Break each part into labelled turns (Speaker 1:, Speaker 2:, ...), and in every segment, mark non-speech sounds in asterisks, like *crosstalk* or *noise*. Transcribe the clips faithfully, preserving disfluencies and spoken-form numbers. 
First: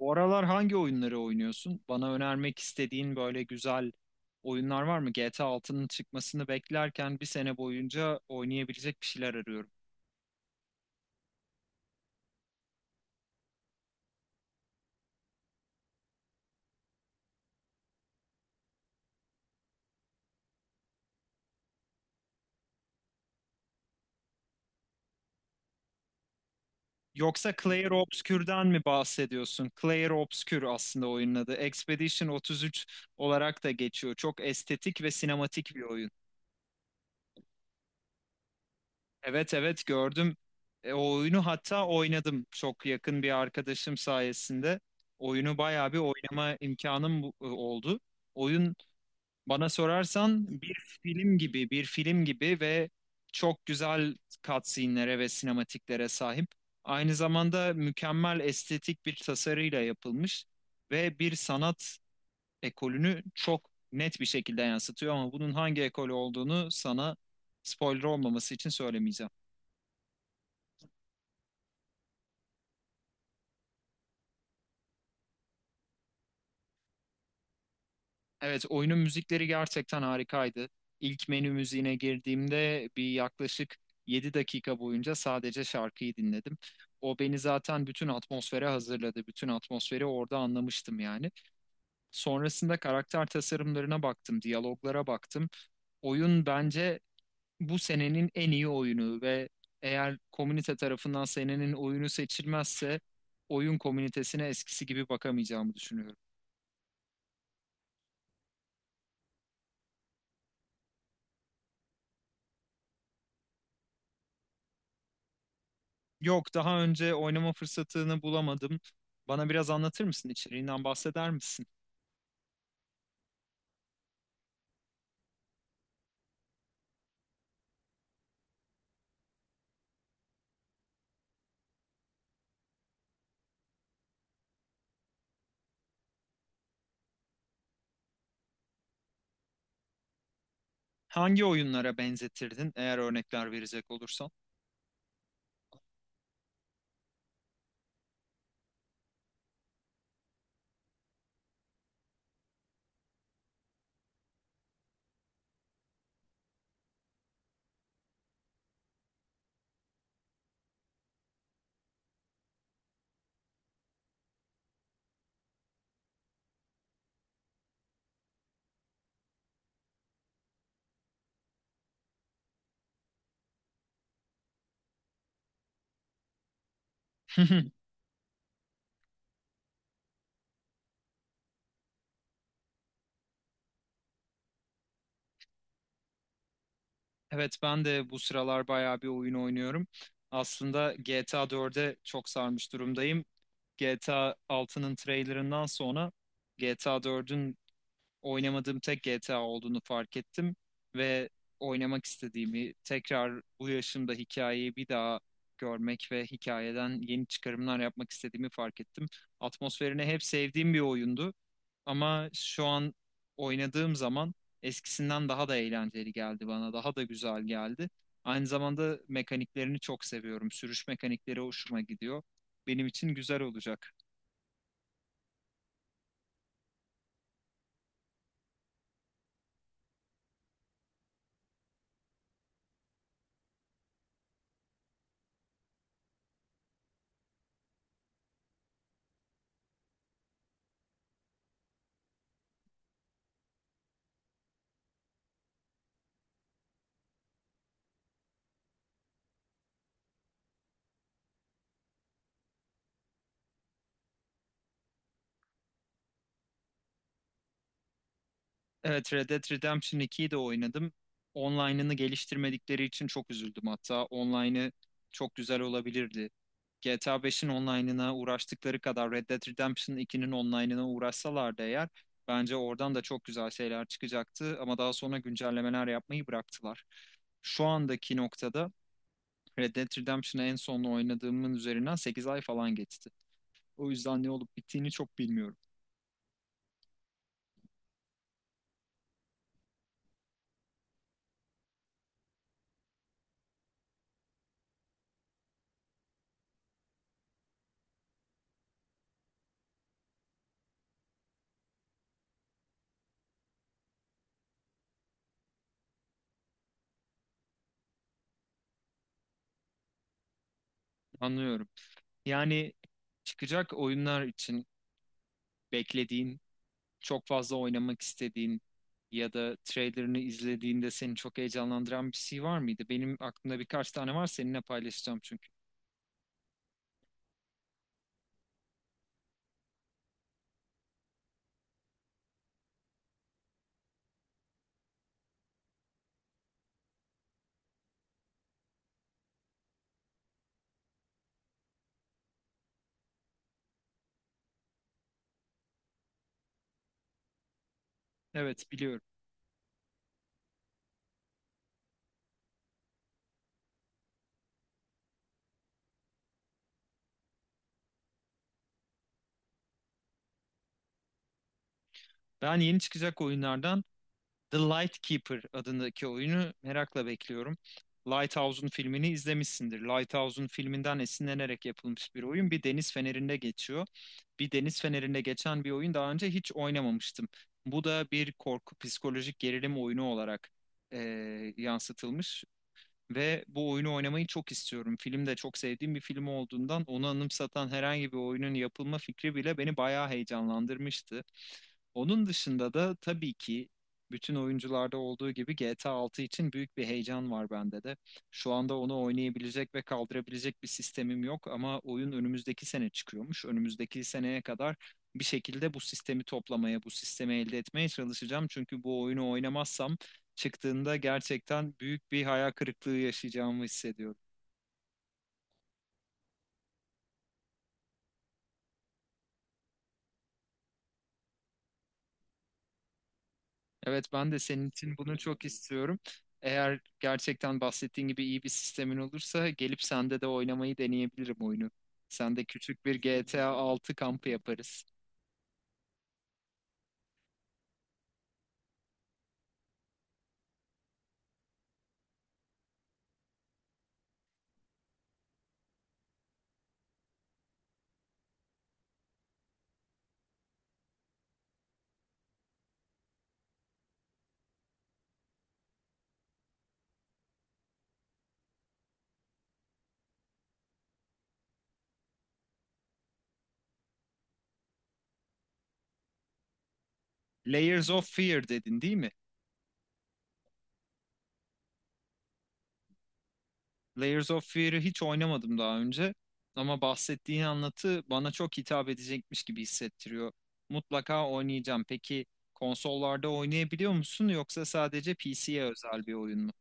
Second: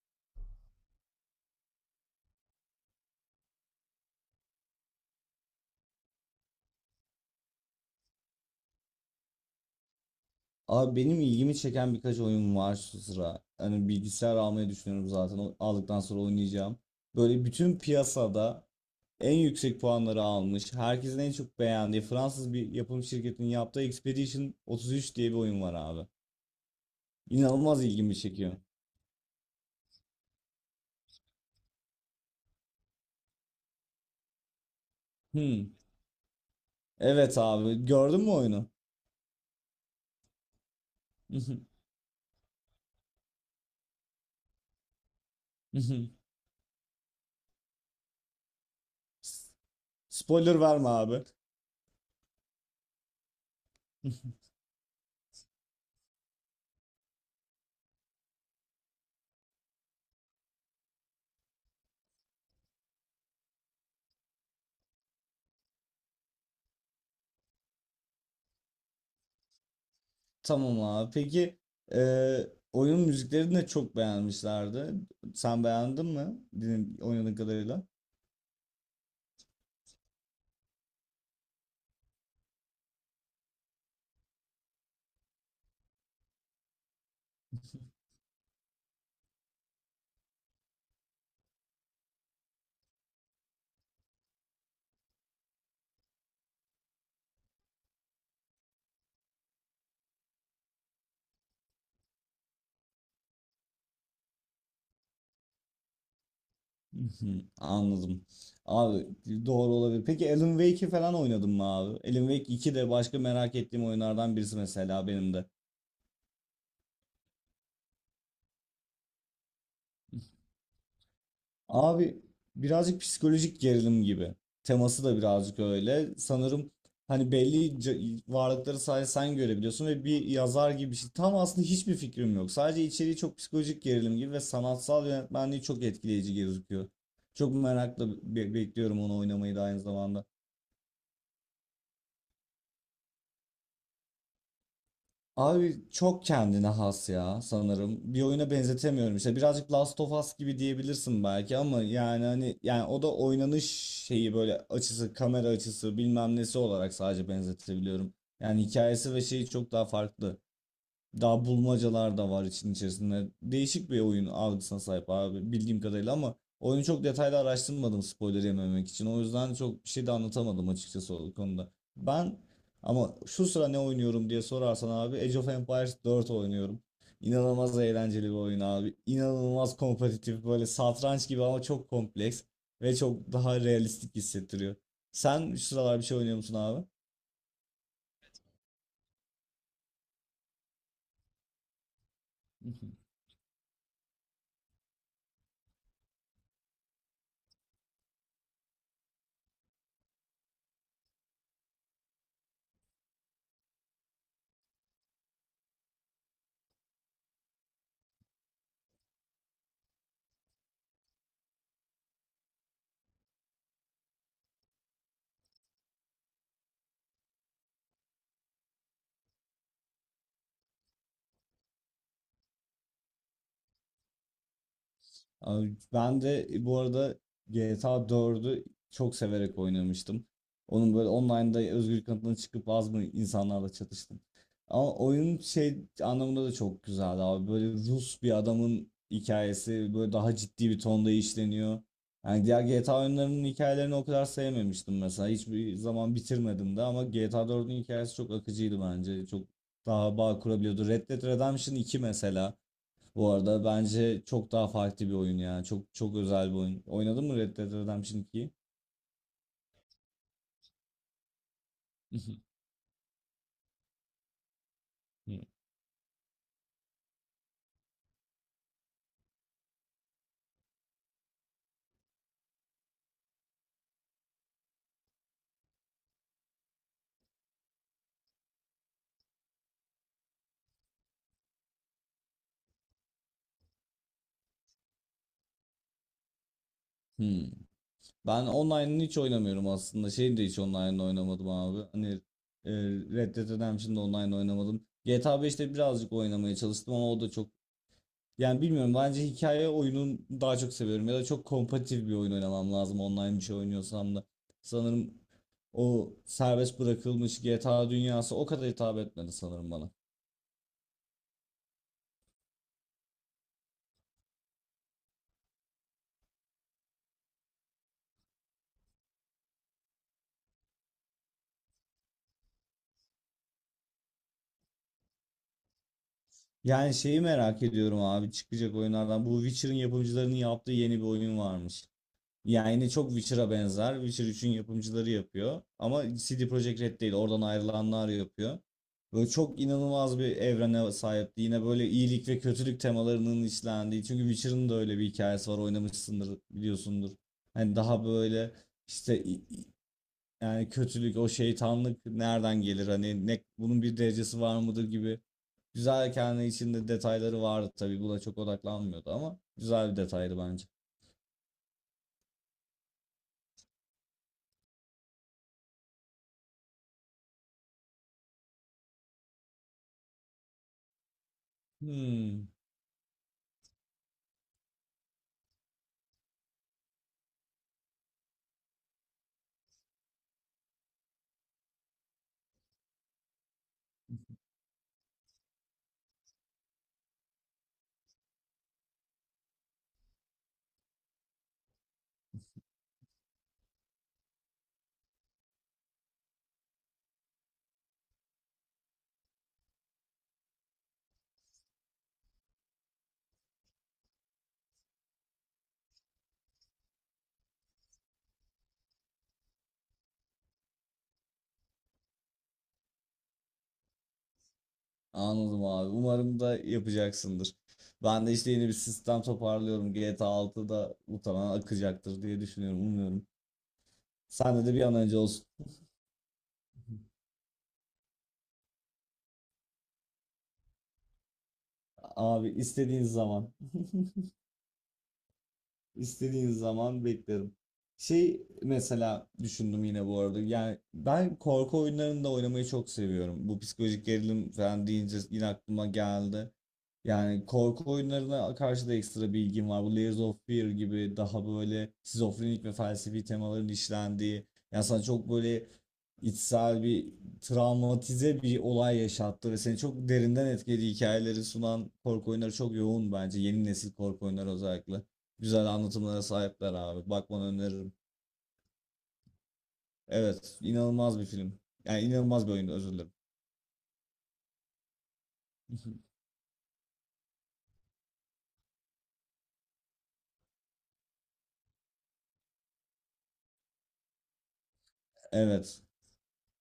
Speaker 1: Bu aralar hangi oyunları oynuyorsun? Bana önermek istediğin böyle güzel oyunlar var mı? G T A altının çıkmasını beklerken bir sene boyunca oynayabilecek bir şeyler arıyorum.
Speaker 2: Abi benim ilgimi çeken birkaç oyun var şu sıra. Hani bilgisayar almayı düşünüyorum zaten. O- Aldıktan sonra oynayacağım. Böyle bütün piyasada en yüksek puanları almış, herkesin en çok beğendiği Fransız bir yapım şirketinin yaptığı Expedition otuz üç diye bir oyun var abi.
Speaker 1: Yoksa
Speaker 2: İnanılmaz
Speaker 1: Clair
Speaker 2: ilgimi çekiyor.
Speaker 1: Obscure'dan mi bahsediyorsun? Clair Obscure aslında oyunun adı. Expedition otuz üç olarak da geçiyor. Çok estetik ve
Speaker 2: Hmm.
Speaker 1: sinematik bir oyun.
Speaker 2: Evet abi, gördün mü oyunu?
Speaker 1: Evet, evet, gördüm. E, o oyunu hatta oynadım. Çok yakın bir arkadaşım sayesinde oyunu bayağı bir
Speaker 2: *laughs*
Speaker 1: oynama imkanım bu- e, oldu. Oyun Bana sorarsan
Speaker 2: Spoiler
Speaker 1: bir
Speaker 2: verme abi.
Speaker 1: film gibi, bir film gibi ve çok güzel
Speaker 2: *laughs*
Speaker 1: cutscene'lere ve sinematiklere sahip. Aynı zamanda mükemmel estetik bir tasarıyla yapılmış ve bir sanat ekolünü çok net bir şekilde yansıtıyor ama bunun hangi ekol olduğunu sana spoiler olmaması için söylemeyeceğim.
Speaker 2: Tamam abi. Peki eee, oyun müziklerini de çok beğenmişlerdi. Sen beğendin mi? Din, oynadığın kadarıyla.
Speaker 1: Evet, oyunun müzikleri gerçekten harikaydı. İlk menü müziğine girdiğimde bir yaklaşık yedi dakika boyunca sadece şarkıyı dinledim. O beni zaten bütün atmosfere hazırladı. Bütün atmosferi orada anlamıştım yani. Sonrasında karakter tasarımlarına baktım, diyaloglara baktım. Oyun bence bu senenin en iyi oyunu ve eğer komünite tarafından senenin oyunu seçilmezse oyun komünitesine eskisi gibi bakamayacağımı düşünüyorum.
Speaker 2: Hı, anladım. Abi doğru olabilir. Peki Alan Wake'i falan oynadın mı abi? Alan Wake iki de başka merak ettiğim oyunlardan birisi mesela benim de.
Speaker 1: Yok, daha önce oynama fırsatını bulamadım. Bana biraz anlatır mısın? İçeriğinden bahseder misin?
Speaker 2: Abi birazcık psikolojik gerilim gibi. Teması da birazcık öyle. Sanırım hani belli c- varlıkları sadece sen görebiliyorsun ve bir yazar gibi bir şey. Tam aslında hiçbir fikrim yok. Sadece içeriği çok psikolojik gerilim gibi ve sanatsal yönetmenliği çok etkileyici gözüküyor. Çok merakla be- bekliyorum onu oynamayı da aynı zamanda.
Speaker 1: Hangi oyunlara benzetirdin eğer örnekler verecek olursan?
Speaker 2: Abi çok kendine has ya sanırım. Bir oyuna benzetemiyorum işte. Birazcık Last of Us gibi diyebilirsin belki ama yani hani yani o da oynanış şeyi böyle açısı, kamera açısı, bilmem nesi olarak sadece benzetebiliyorum. Yani hikayesi ve şeyi çok daha farklı. Daha bulmacalar da var için içerisinde. Değişik bir oyun algısına sahip abi bildiğim kadarıyla ama oyunu çok detaylı araştırmadım spoiler yememek için. O yüzden çok bir şey de anlatamadım açıkçası o konuda. Ben ama şu sıra ne oynuyorum diye sorarsan abi Age of Empires dört oynuyorum. İnanılmaz
Speaker 1: *laughs*
Speaker 2: eğlenceli bir oyun abi. İnanılmaz kompetitif böyle satranç gibi ama çok kompleks ve çok daha realistik hissettiriyor. Sen şu sıralar bir şey oynuyor musun abi?
Speaker 1: Evet, ben de bu sıralar bayağı bir oyun oynuyorum. Aslında G T A dörde çok sarmış
Speaker 2: *laughs*
Speaker 1: durumdayım. G T A altının trailerından sonra G T A dördün oynamadığım tek G T A olduğunu fark ettim ve oynamak istediğimi, tekrar bu yaşımda hikayeyi bir daha görmek ve hikayeden yeni çıkarımlar yapmak istediğimi fark ettim. Atmosferini hep sevdiğim bir oyundu ama şu an oynadığım zaman eskisinden daha da eğlenceli geldi bana, daha da güzel geldi. Aynı zamanda mekaniklerini çok seviyorum. Sürüş mekanikleri hoşuma gidiyor. Benim için güzel olacak.
Speaker 2: Abi ben de e, bu arada G T A dördü çok severek oynamıştım. Onun böyle online'da özgür kanıtına çıkıp az mı insanlarla çatıştım. Ama oyun şey anlamında da çok güzeldi abi. Böyle Rus bir adamın hikayesi böyle daha ciddi bir tonda işleniyor. Yani diğer G T A oyunlarının hikayelerini o kadar sevmemiştim mesela. Hiçbir zaman bitirmedim de ama G T A dördün hikayesi çok akıcıydı bence. Çok daha bağ kurabiliyordu. Red Dead Redemption iki mesela. Bu arada bence çok daha farklı bir oyun ya. Çok çok özel bir oyun. Oynadın mı Red Dead Redemption ikiyi?
Speaker 1: Evet, Red Dead Redemption ikiyi de oynadım. Online'ını
Speaker 2: *laughs*
Speaker 1: geliştirmedikleri için çok üzüldüm hatta. Online'ı çok güzel olabilirdi. G T A beşin online'ına uğraştıkları kadar Red Dead Redemption ikinin online'ına uğraşsalardı eğer bence oradan da çok güzel şeyler çıkacaktı ama daha sonra güncellemeler yapmayı bıraktılar. Şu andaki noktada Red Dead Redemption'ı en son oynadığımın üzerinden sekiz ay falan geçti. O yüzden ne olup bittiğini çok bilmiyorum.
Speaker 2: Hmm. Ben online'ını hiç oynamıyorum aslında. Şeyi de hiç online'ını oynamadım abi. Hani e, Red Dead Redemption'da online oynamadım. G T A beşte birazcık oynamaya çalıştım ama o da çok... Yani bilmiyorum bence hikaye oyunun daha çok seviyorum ya da çok kompetitif bir oyun oynamam lazım online bir şey oynuyorsam da. Sanırım o serbest bırakılmış G T A dünyası o kadar hitap etmedi sanırım bana.
Speaker 1: Anlıyorum. Yani çıkacak oyunlar için beklediğin, çok fazla oynamak istediğin ya da trailerını izlediğinde seni çok heyecanlandıran bir şey var mıydı? Benim aklımda birkaç tane var seninle paylaşacağım çünkü.
Speaker 2: Yani şeyi merak ediyorum abi çıkacak oyunlardan. Bu Witcher'ın yapımcılarının yaptığı yeni bir oyun varmış. Yani yine çok Witcher'a benzer. Witcher üçün yapımcıları yapıyor. Ama C D Projekt Red değil. Oradan ayrılanlar yapıyor. Böyle çok inanılmaz bir evrene sahipti. Yine böyle iyilik ve kötülük temalarının işlendiği. Çünkü Witcher'ın da öyle bir hikayesi var. Oynamışsındır, biliyorsundur. Hani daha böyle
Speaker 1: Evet, biliyorum.
Speaker 2: işte yani kötülük, o şeytanlık nereden gelir? Hani ne, bunun bir derecesi var mıdır gibi. Güzel kendi içinde detayları vardı tabii. Buna çok odaklanmıyordu ama güzel bir detaydı bence.
Speaker 1: Ben yeni çıkacak oyunlardan The Lightkeeper adındaki oyunu merakla bekliyorum. Lighthouse'un filmini izlemişsindir. Lighthouse'un filminden esinlenerek yapılmış bir
Speaker 2: Hmm,
Speaker 1: oyun. Bir deniz fenerinde geçiyor. Bir deniz fenerinde geçen bir oyun daha önce hiç oynamamıştım. Bu da bir korku psikolojik gerilim oyunu olarak eee, yansıtılmış. Ve bu oyunu oynamayı çok istiyorum. Film de çok sevdiğim bir film olduğundan onu anımsatan herhangi bir oyunun yapılma fikri bile beni bayağı heyecanlandırmıştı. Onun dışında da tabii ki bütün oyuncularda olduğu gibi G T A altı için büyük bir heyecan var bende de. Şu anda onu oynayabilecek ve kaldırabilecek bir sistemim yok ama oyun önümüzdeki sene çıkıyormuş. Önümüzdeki seneye kadar bir şekilde bu sistemi toplamaya, bu sistemi elde etmeye çalışacağım. Çünkü bu oyunu oynamazsam çıktığında gerçekten büyük bir hayal kırıklığı yaşayacağımı hissediyorum.
Speaker 2: anladım abi. Umarım da yapacaksındır. Ben de işte yeni bir sistem toparlıyorum. G T A altıda muhtemelen akacaktır diye düşünüyorum. Umuyorum.
Speaker 1: Evet, ben de
Speaker 2: Sende
Speaker 1: senin
Speaker 2: de bir
Speaker 1: için
Speaker 2: an önce
Speaker 1: bunu çok
Speaker 2: olsun.
Speaker 1: istiyorum. Eğer gerçekten bahsettiğin gibi iyi bir sistemin olursa gelip sende de oynamayı deneyebilirim oyunu. Sende
Speaker 2: Abi
Speaker 1: küçük bir
Speaker 2: istediğin
Speaker 1: G T A
Speaker 2: zaman. *laughs*
Speaker 1: altı kampı yaparız.
Speaker 2: İstediğin zaman beklerim. Şey mesela düşündüm yine bu arada. Yani ben korku oyunlarını da oynamayı çok seviyorum. Bu psikolojik gerilim falan deyince yine aklıma geldi. Yani korku oyunlarına karşı da ekstra bilgim var. Bu Layers of Fear gibi daha böyle şizofrenik ve felsefi temaların işlendiği. Yani sana çok böyle içsel bir travmatize bir olay yaşattı ve seni çok derinden etkili hikayeleri sunan korku oyunları çok yoğun bence. Yeni nesil korku oyunları özellikle. Güzel anlatımlara sahipler abi. Bakmanı
Speaker 1: Layers
Speaker 2: öneririm.
Speaker 1: of Fear dedin değil mi?
Speaker 2: Evet, inanılmaz bir film. Yani inanılmaz bir oyun, özür dilerim.
Speaker 1: Layers of Fear'ı hiç oynamadım daha önce.
Speaker 2: *laughs*
Speaker 1: Ama bahsettiğin anlatı bana çok hitap edecekmiş gibi hissettiriyor. Mutlaka oynayacağım. Peki konsollarda oynayabiliyor musun yoksa sadece P C'ye
Speaker 2: Evet.
Speaker 1: özel bir oyun mu?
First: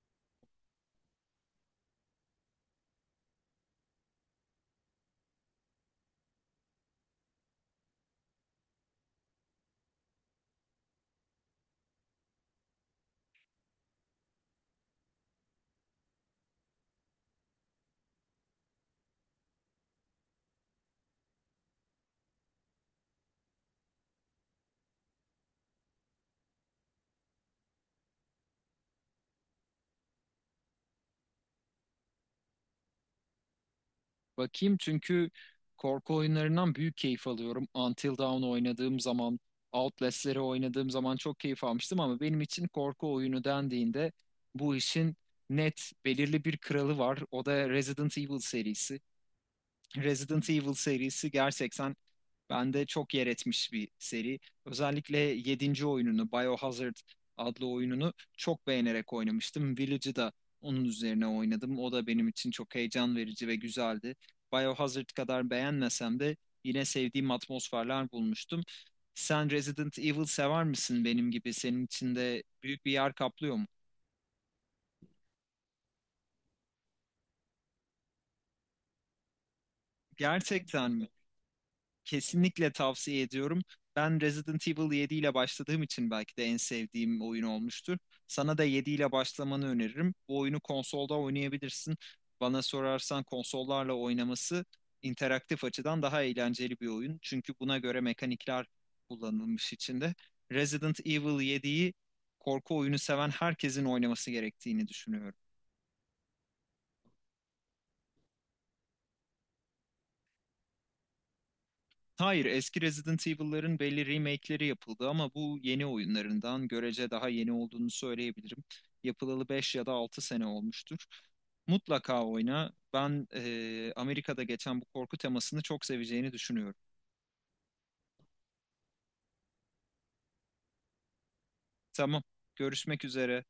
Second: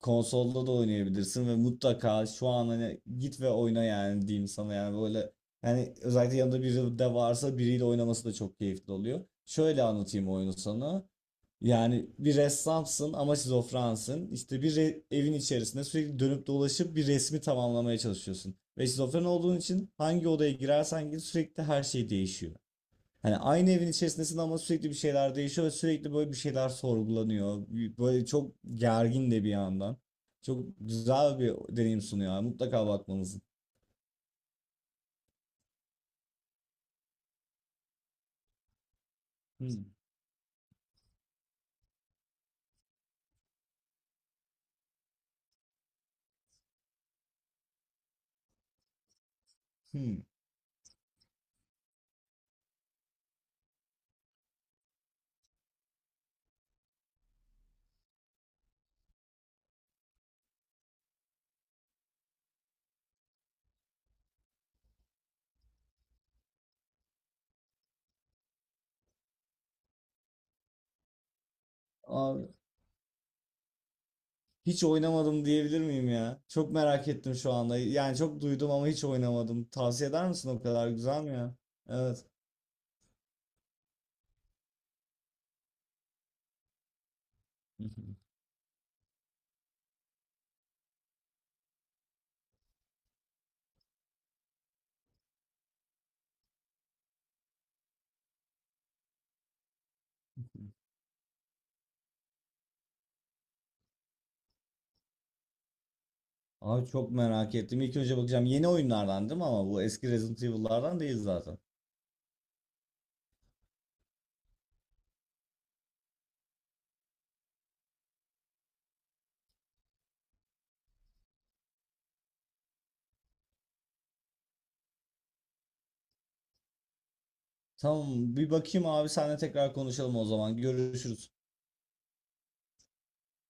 Speaker 2: Konsolda da oynayabilirsin ve mutlaka şu an hani git ve oyna yani diyeyim sana yani böyle yani özellikle yanında biri de varsa biriyle oynaması da çok keyifli oluyor. Şöyle anlatayım oyunu sana. Yani bir ressamsın ama şizofrensin. İşte bir re- evin içerisinde sürekli dönüp dolaşıp bir resmi tamamlamaya çalışıyorsun. Ve şizofren olduğun için hangi odaya girersen gir sürekli her şey değişiyor. Hani aynı evin içerisindesin ama sürekli bir şeyler değişiyor ve sürekli böyle bir şeyler sorgulanıyor. Böyle çok gergin de bir yandan. Çok güzel bir deneyim sunuyor abi. Mutlaka bakmanızı.
Speaker 1: Bakayım çünkü korku oyunlarından büyük keyif alıyorum. Until Dawn oynadığım zaman,
Speaker 2: Hmm.
Speaker 1: Outlast'leri oynadığım zaman çok keyif almıştım ama benim için korku oyunu dendiğinde bu işin net belirli bir kralı var. O da Resident Evil serisi.
Speaker 2: Hmm.
Speaker 1: Resident Evil serisi gerçekten bende çok yer etmiş bir seri. Özellikle yedinci oyununu, Biohazard adlı oyununu çok beğenerek oynamıştım. Village'ı da onun üzerine oynadım. O da benim için çok heyecan verici ve güzeldi. Biohazard kadar beğenmesem de yine sevdiğim atmosferler bulmuştum. Sen Resident Evil sever misin benim gibi? Senin için de
Speaker 2: Abi,
Speaker 1: büyük bir yer kaplıyor mu?
Speaker 2: hiç oynamadım diyebilir miyim ya? Çok merak ettim şu anda. Yani çok duydum ama hiç oynamadım. Tavsiye eder misin, o kadar
Speaker 1: Gerçekten mi?
Speaker 2: güzel mi ya? Evet.
Speaker 1: Kesinlikle tavsiye ediyorum. Ben Resident Evil yedi ile başladığım için belki de en sevdiğim oyun olmuştur.
Speaker 2: *laughs*
Speaker 1: Sana da yedi ile başlamanı öneririm. Bu oyunu konsolda oynayabilirsin. Bana sorarsan konsollarla oynaması interaktif açıdan daha eğlenceli bir oyun. Çünkü buna göre mekanikler kullanılmış içinde. Resident Evil yediyi korku oyunu seven herkesin oynaması gerektiğini düşünüyorum.
Speaker 2: Abi çok merak ettim. İlk önce bakacağım. Yeni oyunlardan değil mi ama bu eski Resident Evil'lardan değil zaten.
Speaker 1: Hayır, eski Resident Evil'ların belli remake'leri yapıldı ama bu yeni oyunlarından görece daha yeni olduğunu söyleyebilirim. Yapılalı beş ya da altı sene olmuştur. Mutlaka oyna. Ben eee, Amerika'da geçen bu korku temasını çok seveceğini düşünüyorum.
Speaker 2: Tamam bir bakayım abi, seninle tekrar konuşalım o zaman. Görüşürüz.
Speaker 1: Tamam, görüşmek üzere.